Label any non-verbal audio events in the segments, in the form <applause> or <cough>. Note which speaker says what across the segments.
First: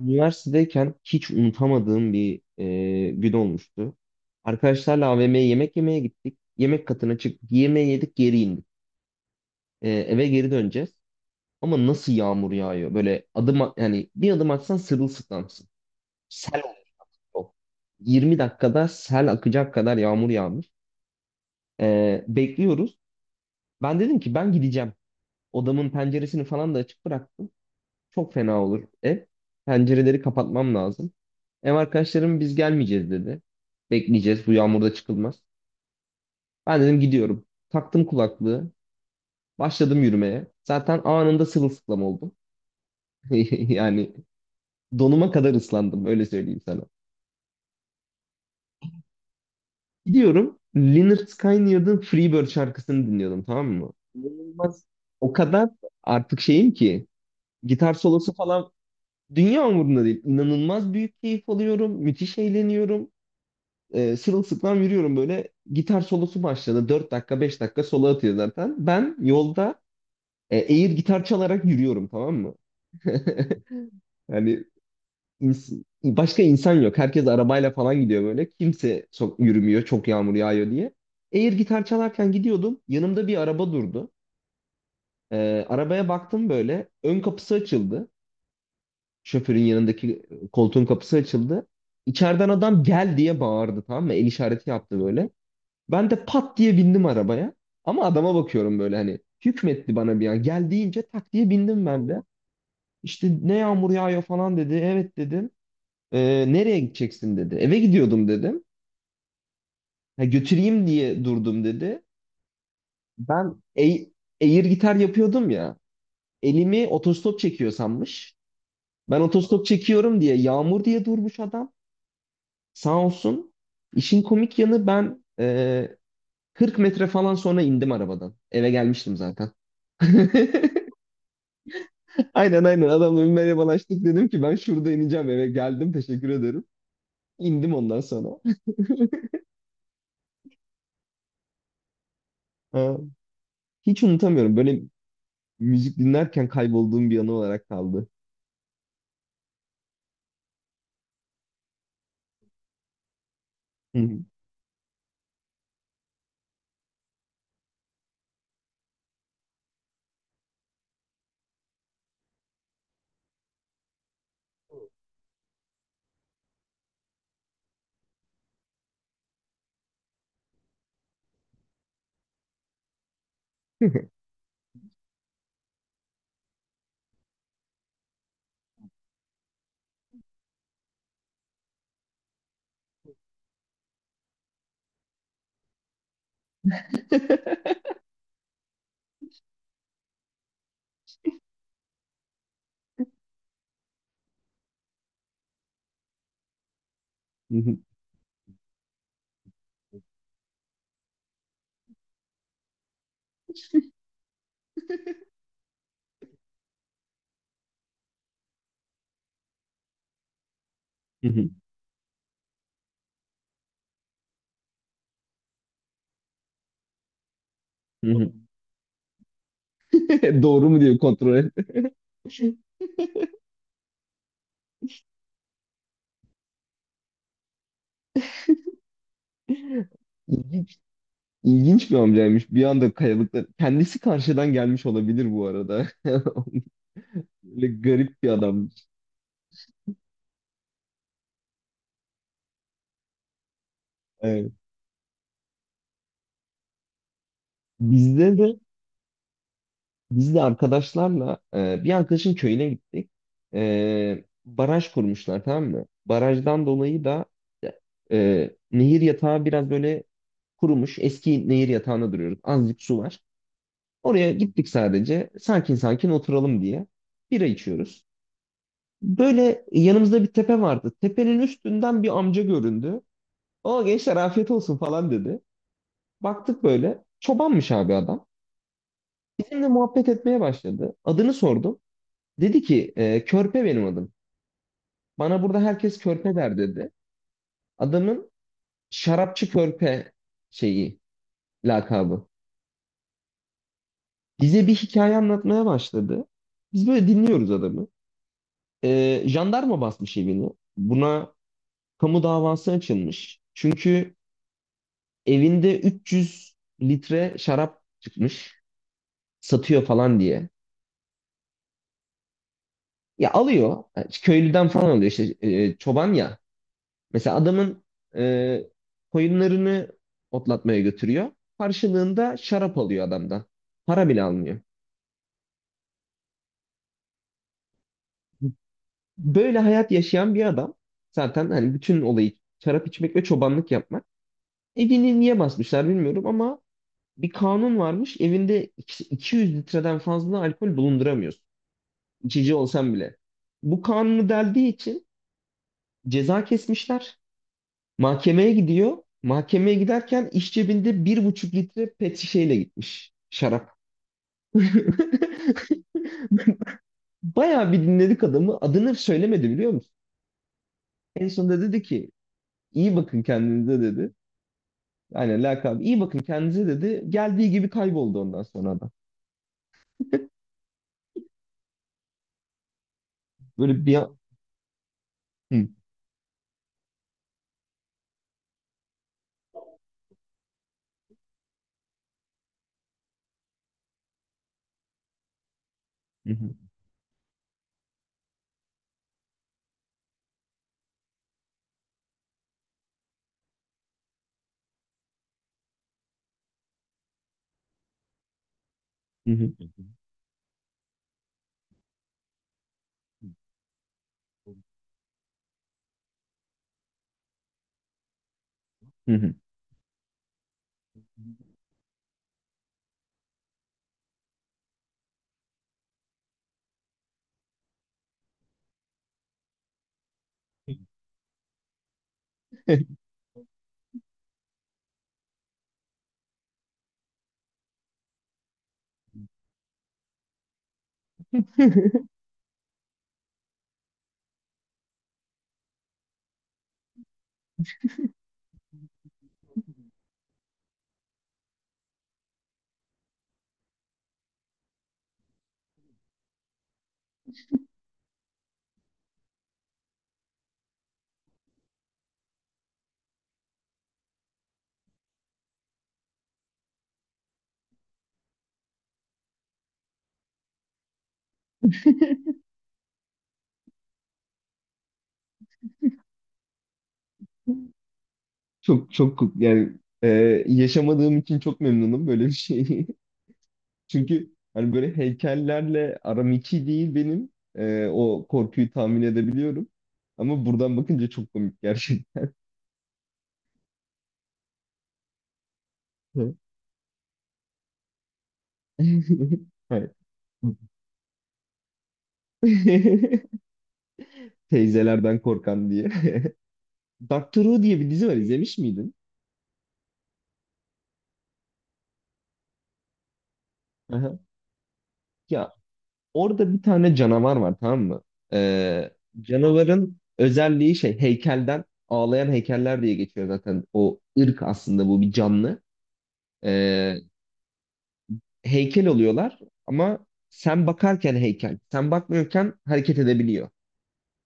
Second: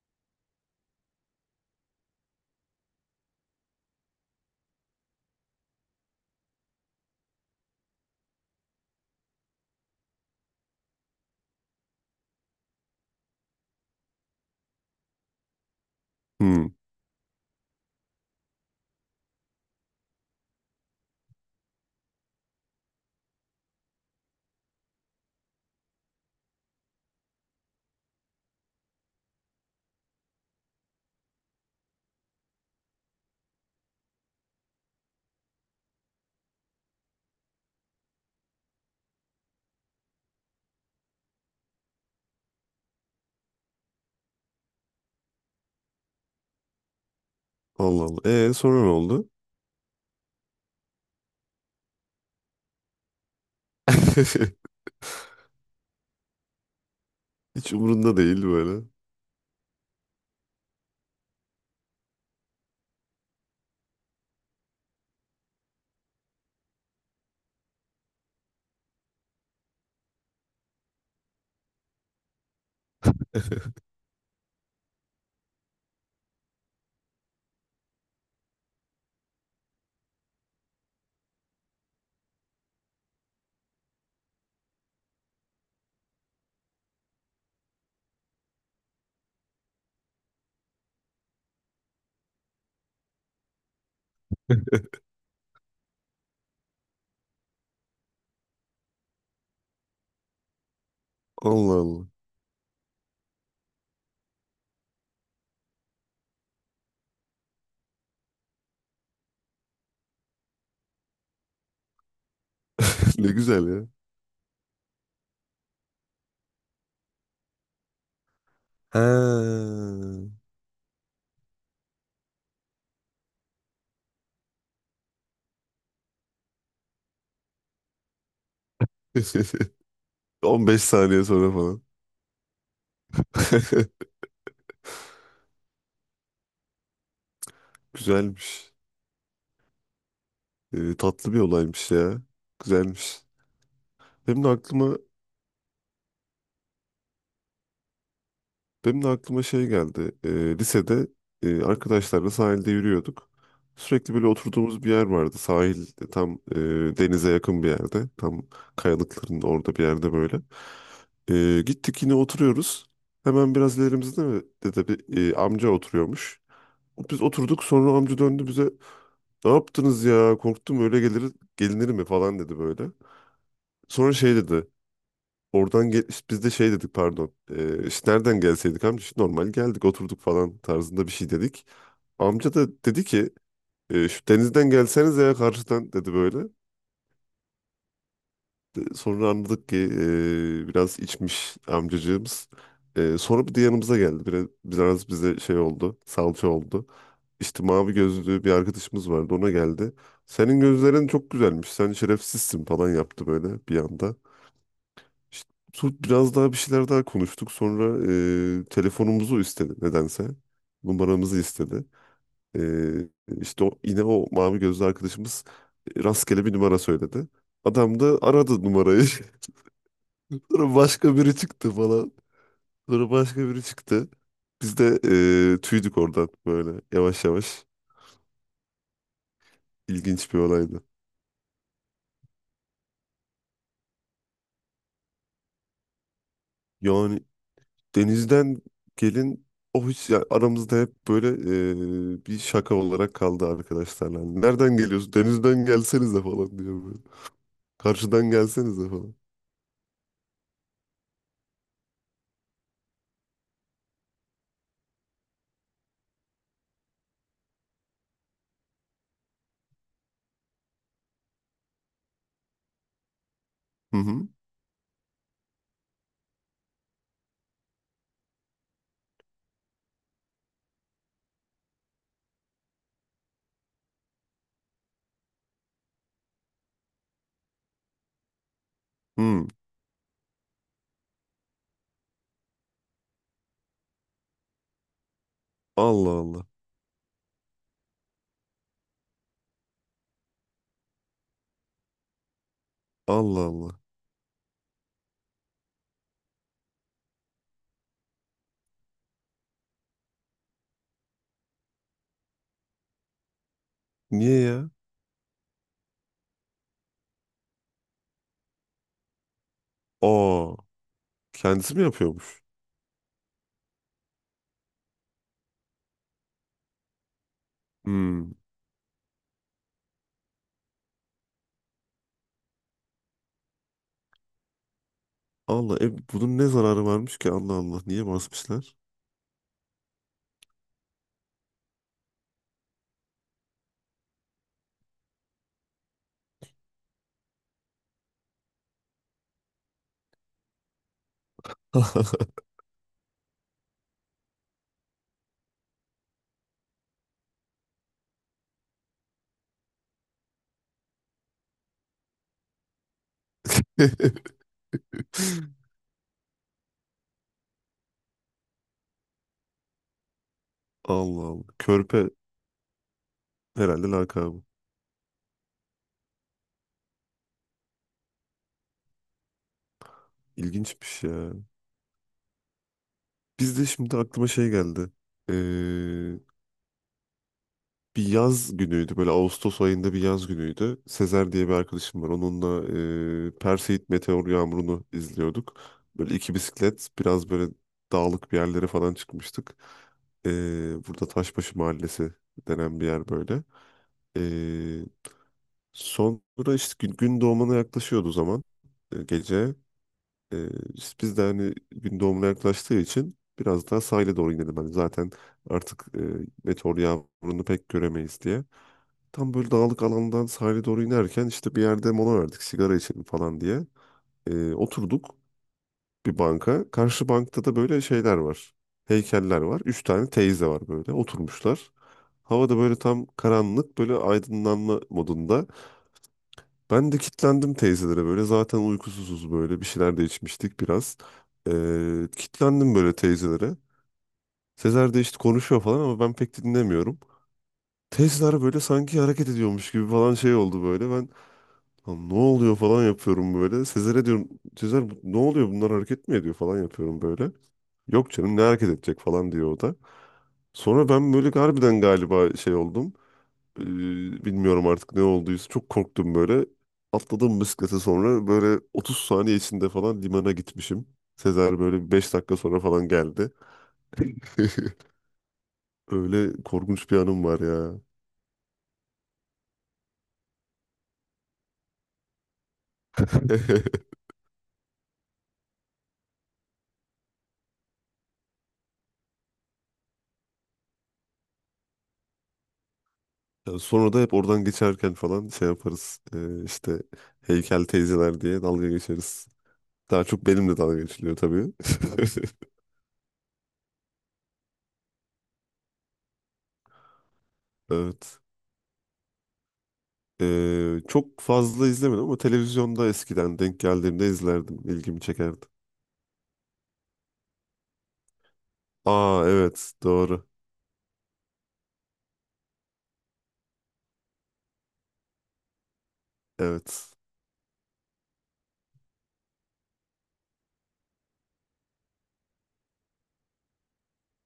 Speaker 1: Üniversitedeyken hiç unutamadığım bir gün olmuştu. Arkadaşlarla AVM'ye yemek yemeye gittik. Yemek katına çıktık. Yemeği yedik, geri indik. Eve geri döneceğiz. Ama nasıl yağmur yağıyor? Böyle yani bir adım atsan sırılsıklamsın. Sel
Speaker 2: Hmm.
Speaker 1: oluyor. 20 dakikada sel akacak kadar yağmur yağmış. Bekliyoruz. Ben dedim ki ben gideceğim. Odamın penceresini falan da açık bıraktım. Çok fena olur ev pencereleri, kapatmam lazım. Ev arkadaşlarım biz gelmeyeceğiz dedi. Bekleyeceğiz. Bu yağmurda çıkılmaz. Ben dedim gidiyorum. Taktım kulaklığı. Başladım yürümeye. Zaten anında sırılsıklam oldum. <laughs> Yani donuma kadar ıslandım. Öyle söyleyeyim sana.
Speaker 2: Allah Allah. Sonra ne oldu?
Speaker 1: Gidiyorum. Lynyrd Skynyrd'ın Freebird şarkısını dinliyordum, tamam mı?
Speaker 2: <laughs>
Speaker 1: İnanılmaz. O kadar artık şeyim ki.
Speaker 2: Hiç
Speaker 1: Gitar
Speaker 2: umurunda
Speaker 1: solosu
Speaker 2: değil
Speaker 1: falan,
Speaker 2: böyle.
Speaker 1: dünya umurumda değil. İnanılmaz büyük keyif alıyorum. Müthiş eğleniyorum. Sırılsıklam yürüyorum böyle. Gitar solosu başladı. Dört dakika, 5 dakika solo atıyor zaten. Ben yolda air gitar çalarak yürüyorum, tamam mı? <laughs> Yani başka insan yok. Herkes arabayla falan gidiyor böyle. Kimse sok yürümüyor, çok yağmur yağıyor diye. Air gitar çalarken gidiyordum. Yanımda bir araba durdu. Arabaya baktım böyle. Ön kapısı açıldı. Şoförün yanındaki koltuğun kapısı açıldı. İçeriden adam gel diye bağırdı, tamam mı? El işareti yaptı
Speaker 2: <laughs>
Speaker 1: böyle. Ben de pat diye bindim arabaya. Ama adama bakıyorum böyle, hani hükmetti bana bir an. Gel deyince tak diye
Speaker 2: Allah
Speaker 1: bindim
Speaker 2: Allah.
Speaker 1: ben de. İşte ne yağmur yağıyor falan dedi. Evet dedim. Nereye gideceksin" dedi. Eve gidiyordum dedim. "Ha, götüreyim diye durdum" dedi.
Speaker 2: <laughs> Ne
Speaker 1: Ben
Speaker 2: güzel ya.
Speaker 1: ey- Air gitar yapıyordum ya. Elimi otostop çekiyor sanmış. Ben otostop
Speaker 2: Ha.
Speaker 1: çekiyorum diye, yağmur diye durmuş adam. Sağ olsun. İşin komik yanı, ben 40 metre falan sonra indim arabadan. Eve gelmiştim zaten.
Speaker 2: <laughs>
Speaker 1: <laughs>
Speaker 2: 15 saniye sonra falan.
Speaker 1: Aynen, aynen. Adamla bir merhabalaştık,
Speaker 2: <laughs>
Speaker 1: dedim ki ben şurada ineceğim, eve geldim, teşekkür ederim. İndim ondan sonra. <laughs>
Speaker 2: Güzelmiş. Tatlı bir olaymış ya.
Speaker 1: Ha,
Speaker 2: Güzelmiş.
Speaker 1: hiç
Speaker 2: Benim de
Speaker 1: unutamıyorum böyle,
Speaker 2: aklıma
Speaker 1: müzik dinlerken kaybolduğum bir anı olarak kaldı.
Speaker 2: Benim de aklıma şey geldi. Lisede arkadaşlarla sahilde yürüyorduk.
Speaker 1: Hı
Speaker 2: Sürekli
Speaker 1: hı.
Speaker 2: böyle oturduğumuz bir yer vardı. Sahil tam denize yakın bir yerde. Tam kayalıkların orada bir yerde böyle. Gittik yine oturuyoruz. Hemen biraz ilerimizde de bir amca oturuyormuş. Biz oturduk, sonra amca döndü bize. Ne yaptınız ya, korktum, öyle gelinir mi falan dedi böyle. Sonra
Speaker 1: <laughs>
Speaker 2: şey dedi. Oradan gel işte, biz de şey dedik, pardon. İşte nereden gelseydik amca, işte normal geldik oturduk falan tarzında bir şey dedik. Amca da dedi ki: "Şu denizden gelseniz ya, karşıdan" dedi böyle. Sonra anladık ki biraz içmiş amcacığımız. Sonra bir de yanımıza geldi. Biraz, biraz bize şey oldu, salça oldu.
Speaker 1: Hı
Speaker 2: İşte
Speaker 1: hı.
Speaker 2: mavi gözlü bir arkadaşımız vardı, ona geldi. Senin gözlerin çok güzelmiş, sen şerefsizsin falan yaptı böyle bir anda. İşte biraz daha bir şeyler daha konuştuk. Sonra telefonumuzu istedi nedense.
Speaker 1: Hı
Speaker 2: Numaramızı
Speaker 1: hı.
Speaker 2: istedi. E, işte o, yine o mavi gözlü arkadaşımız rastgele bir numara söyledi. Adam
Speaker 1: Hı
Speaker 2: da
Speaker 1: hı.
Speaker 2: aradı numarayı. <laughs>
Speaker 1: <laughs> Doğru
Speaker 2: Sonra
Speaker 1: mu diye
Speaker 2: başka
Speaker 1: kontrol
Speaker 2: biri
Speaker 1: et.
Speaker 2: çıktı falan.
Speaker 1: <laughs>
Speaker 2: Sonra başka biri çıktı. Biz de tüydük oradan böyle yavaş yavaş. İlginç bir
Speaker 1: İlginç,
Speaker 2: olaydı.
Speaker 1: ilginç bir amcaymış. Bir anda kayalıklar. Kendisi karşıdan gelmiş olabilir bu arada.
Speaker 2: Yani
Speaker 1: <laughs> Böyle garip bir
Speaker 2: denizden
Speaker 1: adammış.
Speaker 2: gelin o hiç ya, aramızda hep böyle bir şaka olarak kaldı arkadaşlarla. Hani,
Speaker 1: Evet.
Speaker 2: nereden geliyorsun? Denizden gelsenize falan diyor böyle. Karşıdan
Speaker 1: Bizde de
Speaker 2: gelsenize falan.
Speaker 1: Biz de arkadaşlarla bir arkadaşın köyüne gittik. Baraj kurmuşlar, tamam mı? Barajdan dolayı da nehir yatağı biraz böyle kurumuş. Eski nehir yatağına duruyoruz. Azıcık su var.
Speaker 2: Hı hı.
Speaker 1: Oraya gittik sadece. Sakin sakin oturalım diye. Bira içiyoruz. Böyle yanımızda bir tepe vardı. Tepenin üstünden bir amca göründü. O, gençler afiyet olsun falan dedi. Baktık böyle. Çobanmış abi adam.
Speaker 2: Hı.
Speaker 1: Bizimle muhabbet etmeye başladı. Adını sordum. Dedi ki Körpe benim adım. Bana burada herkes
Speaker 2: Allah
Speaker 1: Körpe
Speaker 2: Allah.
Speaker 1: der dedi. Adamın şarapçı Körpe şeyi, lakabı.
Speaker 2: Allah Allah.
Speaker 1: Bize bir hikaye anlatmaya başladı. Biz böyle dinliyoruz adamı. Jandarma basmış evini. Buna kamu davası açılmış. Çünkü
Speaker 2: Niye ya?
Speaker 1: evinde 300 litre şarap çıkmış. Satıyor falan diye.
Speaker 2: Aa, kendisi mi yapıyormuş?
Speaker 1: Ya alıyor. Köylüden falan alıyor işte, çoban ya. Mesela adamın
Speaker 2: Hmm.
Speaker 1: e, koyunlarını otlatmaya götürüyor. Karşılığında şarap alıyor adamdan. Para bile almıyor.
Speaker 2: Allah, bunun ne zararı varmış ki, Allah Allah, niye basmışlar?
Speaker 1: Böyle hayat yaşayan bir adam, zaten hani bütün olayı şarap içmek ve çobanlık yapmak. Evini niye basmışlar bilmiyorum ama bir kanun varmış. Evinde 200 litreden fazla alkol bulunduramıyorsun.
Speaker 2: <laughs>
Speaker 1: İçici olsan bile. Bu kanunu deldiği için ceza kesmişler. Mahkemeye gidiyor. Mahkemeye giderken iş cebinde bir buçuk litre pet şişeyle gitmiş şarap. Bayağı bir dinledik adamı. Adını söylemedi biliyor musun?
Speaker 2: Allah
Speaker 1: En
Speaker 2: Allah.
Speaker 1: sonunda dedi ki
Speaker 2: Körpe
Speaker 1: iyi bakın kendinize
Speaker 2: herhalde
Speaker 1: dedi.
Speaker 2: lakabı.
Speaker 1: Aynen, lakabı iyi bakın kendinize dedi. Geldiği gibi kayboldu ondan sonra adam.
Speaker 2: İlginçmiş ya. Biz de
Speaker 1: Böyle bir
Speaker 2: şimdi
Speaker 1: an...
Speaker 2: aklıma şey geldi.
Speaker 1: Hı,
Speaker 2: Bir yaz günüydü böyle, Ağustos ayında bir yaz günüydü. Sezer diye bir arkadaşım var. Onunla Perseid meteor yağmurunu izliyorduk. Böyle iki
Speaker 1: hı,
Speaker 2: bisiklet biraz böyle dağlık bir yerlere falan çıkmıştık. E, burada Taşbaşı Mahallesi denen bir yer böyle. E, sonra işte gün doğumuna yaklaşıyordu o zaman,
Speaker 1: hı, hı,
Speaker 2: gece. E, işte biz de hani gün doğumuna yaklaştığı için biraz daha sahile doğru inelim, hani zaten artık meteor yağmurunu pek göremeyiz diye.
Speaker 1: hı,
Speaker 2: Tam
Speaker 1: hı.
Speaker 2: böyle dağlık alandan sahile doğru inerken işte bir yerde mola verdik, sigara içelim falan diye. Oturduk bir banka. Karşı bankta da böyle şeyler var. Heykeller var. Üç tane teyze var, böyle oturmuşlar. Havada böyle tam
Speaker 1: <laughs>
Speaker 2: karanlık, böyle aydınlanma modunda. Ben de kitlendim teyzelere, böyle zaten uykusuzuz, böyle bir şeyler de içmiştik biraz. Kitlendim böyle teyzelere. Sezer de işte konuşuyor falan ama ben pek dinlemiyorum. Teyzeler böyle sanki hareket ediyormuş gibi falan şey oldu böyle. Ben lan ne oluyor falan yapıyorum böyle. Sezer'e diyorum, Sezer ne oluyor, bunlar hareket mi ediyor falan yapıyorum böyle. Yok canım, ne hareket edecek falan diyor o da. Sonra ben böyle harbiden galiba şey oldum. Ee, bilmiyorum artık ne olduysa, çok korktum böyle. Atladım bisiklete, sonra böyle 30 saniye içinde falan limana gitmişim. Sezer böyle 5 dakika sonra falan geldi. <laughs> Öyle korkunç bir anım var ya.
Speaker 1: Çok çok yani, yaşamadığım için çok memnunum böyle bir şeyi.
Speaker 2: <laughs>
Speaker 1: <laughs> Çünkü hani böyle heykellerle aram iki değil benim. O korkuyu tahmin edebiliyorum. Ama buradan bakınca çok komik gerçekten.
Speaker 2: Yani sonra da hep oradan geçerken falan şey yaparız.
Speaker 1: <laughs>
Speaker 2: İşte heykel teyzeler diye dalga geçeriz.
Speaker 1: Hayır.
Speaker 2: Daha çok benimle dalga geçiliyor tabii. <laughs>
Speaker 1: <laughs> Teyzelerden korkan diye. <laughs> Doctor Who diye bir dizi var,
Speaker 2: Evet.
Speaker 1: izlemiş miydin?
Speaker 2: Çok fazla izlemedim ama televizyonda eskiden denk geldiğimde
Speaker 1: Aha.
Speaker 2: izlerdim. İlgimi çekerdi.
Speaker 1: Ya orada bir tane canavar var, tamam mı? Ee,
Speaker 2: Aa, evet,
Speaker 1: Canavarın
Speaker 2: doğru.
Speaker 1: özelliği şey, heykelden ağlayan heykeller diye geçiyor zaten. O ırk aslında bu, bir canlı.
Speaker 2: Evet.
Speaker 1: Ee, Heykel oluyorlar ama sen bakarken heykel. Sen bakmıyorken hareket edebiliyor.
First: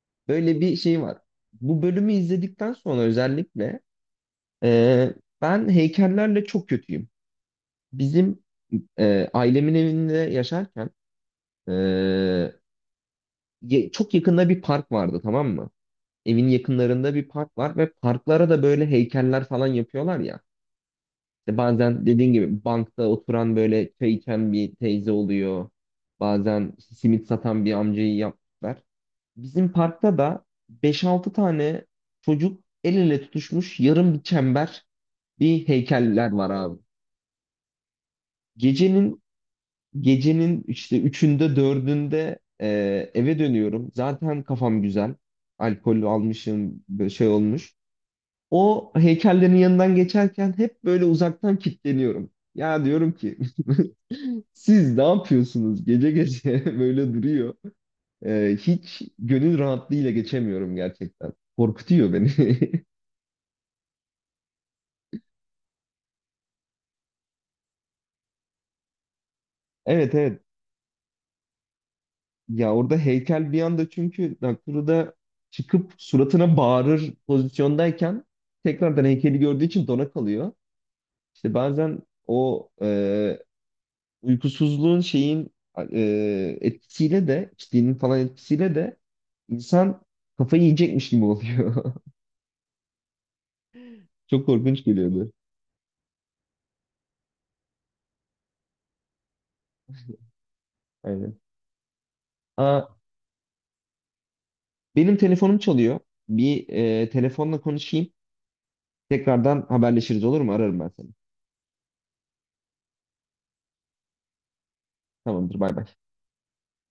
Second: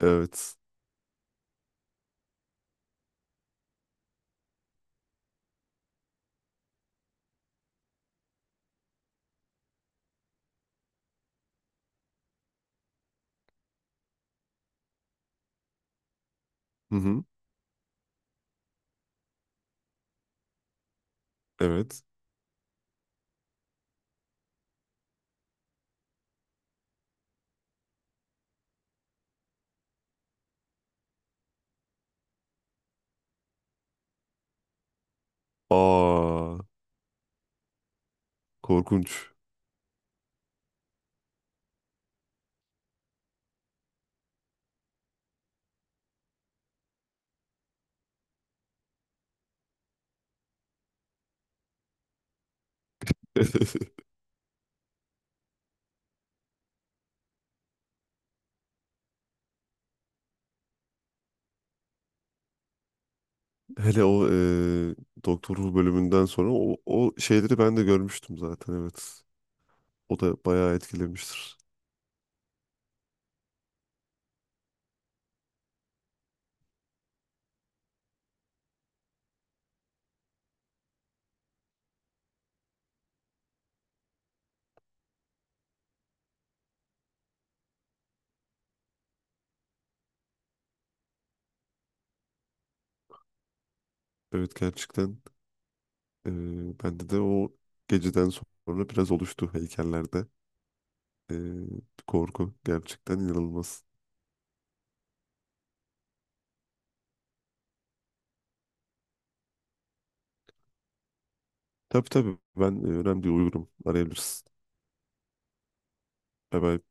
Speaker 2: Evet.
Speaker 1: Böyle bir şey var. Bu bölümü izledikten sonra özellikle ee, ben heykellerle çok kötüyüm. Bizim ailemin evinde yaşarken, e, çok yakında bir park vardı, tamam mı? Evin
Speaker 2: Hı
Speaker 1: yakınlarında
Speaker 2: hı.
Speaker 1: bir park var ve parklara da böyle heykeller falan yapıyorlar ya. İşte
Speaker 2: Evet.
Speaker 1: bazen dediğin gibi bankta oturan böyle çay içen bir teyze oluyor. Bazen simit satan bir amcayı yaptılar. Bizim parkta da beş-altı tane çocuk el ele tutuşmuş, yarım bir çember bir heykeller var
Speaker 2: Aa,
Speaker 1: abi.
Speaker 2: korkunç.
Speaker 1: Gecenin Gecenin işte üçünde, dördünde, eve dönüyorum. Zaten kafam güzel. Alkol almışım, böyle şey olmuş. O heykellerin yanından geçerken hep böyle uzaktan kilitleniyorum. Ya diyorum ki
Speaker 2: <laughs>
Speaker 1: <laughs> siz ne yapıyorsunuz gece gece <laughs> böyle duruyor. Hiç gönül rahatlığıyla geçemiyorum gerçekten. Korkutuyor beni. <laughs>
Speaker 2: Hele o Doktor Who bölümünden sonra o şeyleri ben de görmüştüm zaten, evet.
Speaker 1: Evet,
Speaker 2: O da
Speaker 1: evet.
Speaker 2: bayağı etkilemiştir.
Speaker 1: Ya orada heykel bir anda, çünkü Nakuru da çıkıp suratına bağırır pozisyondayken tekrardan heykeli gördüğü için dona kalıyor. İşte bazen o uykusuzluğun şeyin, etkisiyle de içtiğinin falan etkisiyle de insan kafayı yiyecekmiş gibi oluyor. <laughs> Çok
Speaker 2: Evet,
Speaker 1: korkunç
Speaker 2: gerçekten
Speaker 1: geliyordu.
Speaker 2: bende de o geceden sonra biraz oluştu heykellerde. E,
Speaker 1: Aynen.
Speaker 2: korku
Speaker 1: Aa,
Speaker 2: gerçekten inanılmaz.
Speaker 1: benim telefonum çalıyor. Bir telefonla konuşayım. Tekrardan haberleşiriz, olur mu? Ararım ben seni.
Speaker 2: Tabii tabii, ben önemli uyurum. Arayabilirsin.
Speaker 1: Tamamdır, bay bay.
Speaker 2: Bye bye.